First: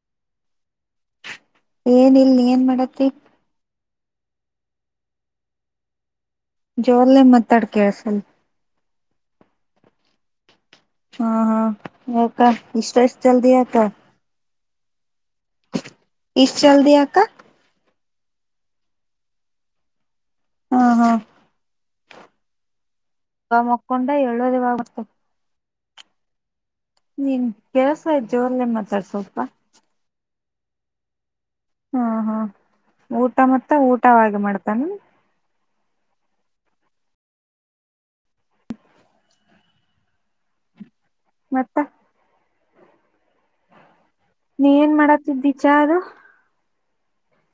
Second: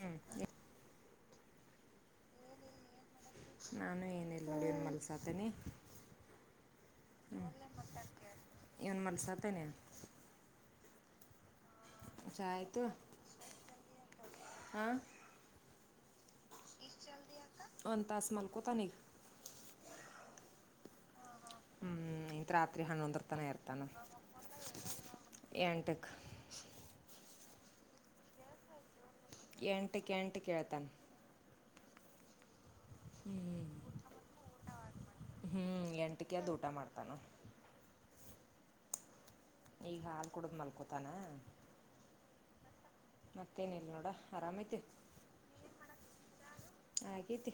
ಹ್ಮ್ ಏನ ಇಲ್ ಏನ್ ಮಾಡತಿ ನಾನು ಏನಲ್ಲ ನಡ ನ್ ಮಲ್ಸಾತನಿ ಜೋರ್ಲೆ ಮಾತಾಡ ಕಸಲ್ ಇವ್ನು ಮಲ್ಸಾತೇನೆ ಹಾ ಹಾ ಯಕ್ಕ ಇಷ್ಟಷ್ಟ ಜಲ್ದಿ ಆಕ್ಕ ಹ ಇಷ್ಟ ಚಲ್ದಿಯಕ್ಕ ಒಂದ್ ತಾಸ್ ಮಲ್ಕೋ ತಾನೆ ಹಾ ಹಾ ಹ್ಞೂ ಇಂತ ರಾತ್ರಿ ಹನ್ನೊಂದರ ತನಕ ಮುಕ್ಕೊಂಡ ಏಳದಿವಾಗತದೆ ಎಟಕ್ ನೀನ್ ಕೆಲ್ಸ ಆಯ್ ಜೋರ್ಲ್ಲ ಮಾತಾರೆ ಸ್ವಲ್ಪ ಹಟ್ಟಿಕೇಳ್ತನ್ ಹಾ ಹಾ ಊಟ ಮತ್ತೆ ಊಟವಾಗಿ ಮಾಡ್ತಾನ ಎಂಟಿಕ ಊಟ ಮಾಡ್ತಾನೋ ಈಗ ಹಾಲ್ ಕುಡುದ ಮಲ್ಕೋತಾನ ಮತ್ತ ಮತ್ತೇನಿಲ್ಲ ನೋಡ ನೀ ಆರಾಮೈತಿ ಏನ್ ಮಾಡತಿದ್ದೀಚ ಅದು ಆಗೇತಿ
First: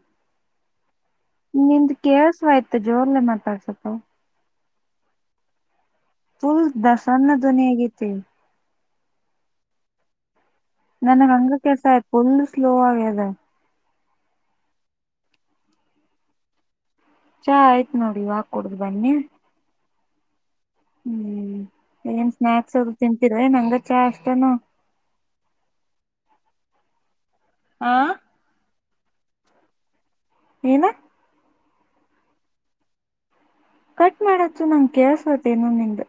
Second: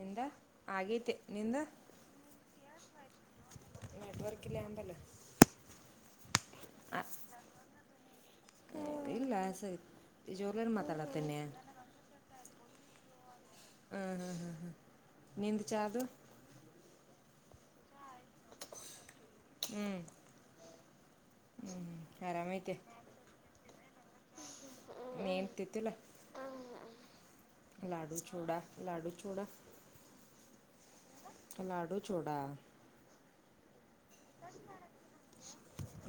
ನಿಂದ ಆಗೇತಿ ನಿಂದ ಕೇಳ್ಸಯ್ತ ಜೋರ್ಲ್ಲೇ ಮಾತಾಡ್ಸೊಪ ನೆಟ್ವರ್ಕ್ ಇಲ್ಲ ಅಂಬಲ್ಲ ತುಲ್ ದಸನ್ನ ಧ್ವನಿ ಆಗತಿ ಇಲ್ಲಸ ನನಗೆ ಅಂಗ ಕೆಸ ಆ ಪುಳ್ಳು ಸ್ಲೋವ ಆಗಿದೆ ಹ್ಮ್ ಹಾ ಹಾ ಹಾ ನಿಂದ ಚಾದು ಚಾ ಆಯ್ತ್ ನೋಡಿ ಇವಾಗ ಕುಡಿದು ಬನ್ನಿ ಹ್ಮ ಹ್ಮ್ ಏನ್ ಸ್ನಾಕ್ಸ್ ಅದೂ ತಿಂತೀರ ಏ ನಂಗ ಚಾ ಅಷ್ಟನು ನೇನ್ತಿ ತಿಲ್ಲ ಲಾಡೂ ಚೂಡ ಲಾಡೂ ಚೋಡ ಏನ ಲಾಡು ಚೋಡ ಕಟ್ ಮಾಡತ್ ನಂಗ ಕೇಸತ್ತನ್ನೊ ನಿದ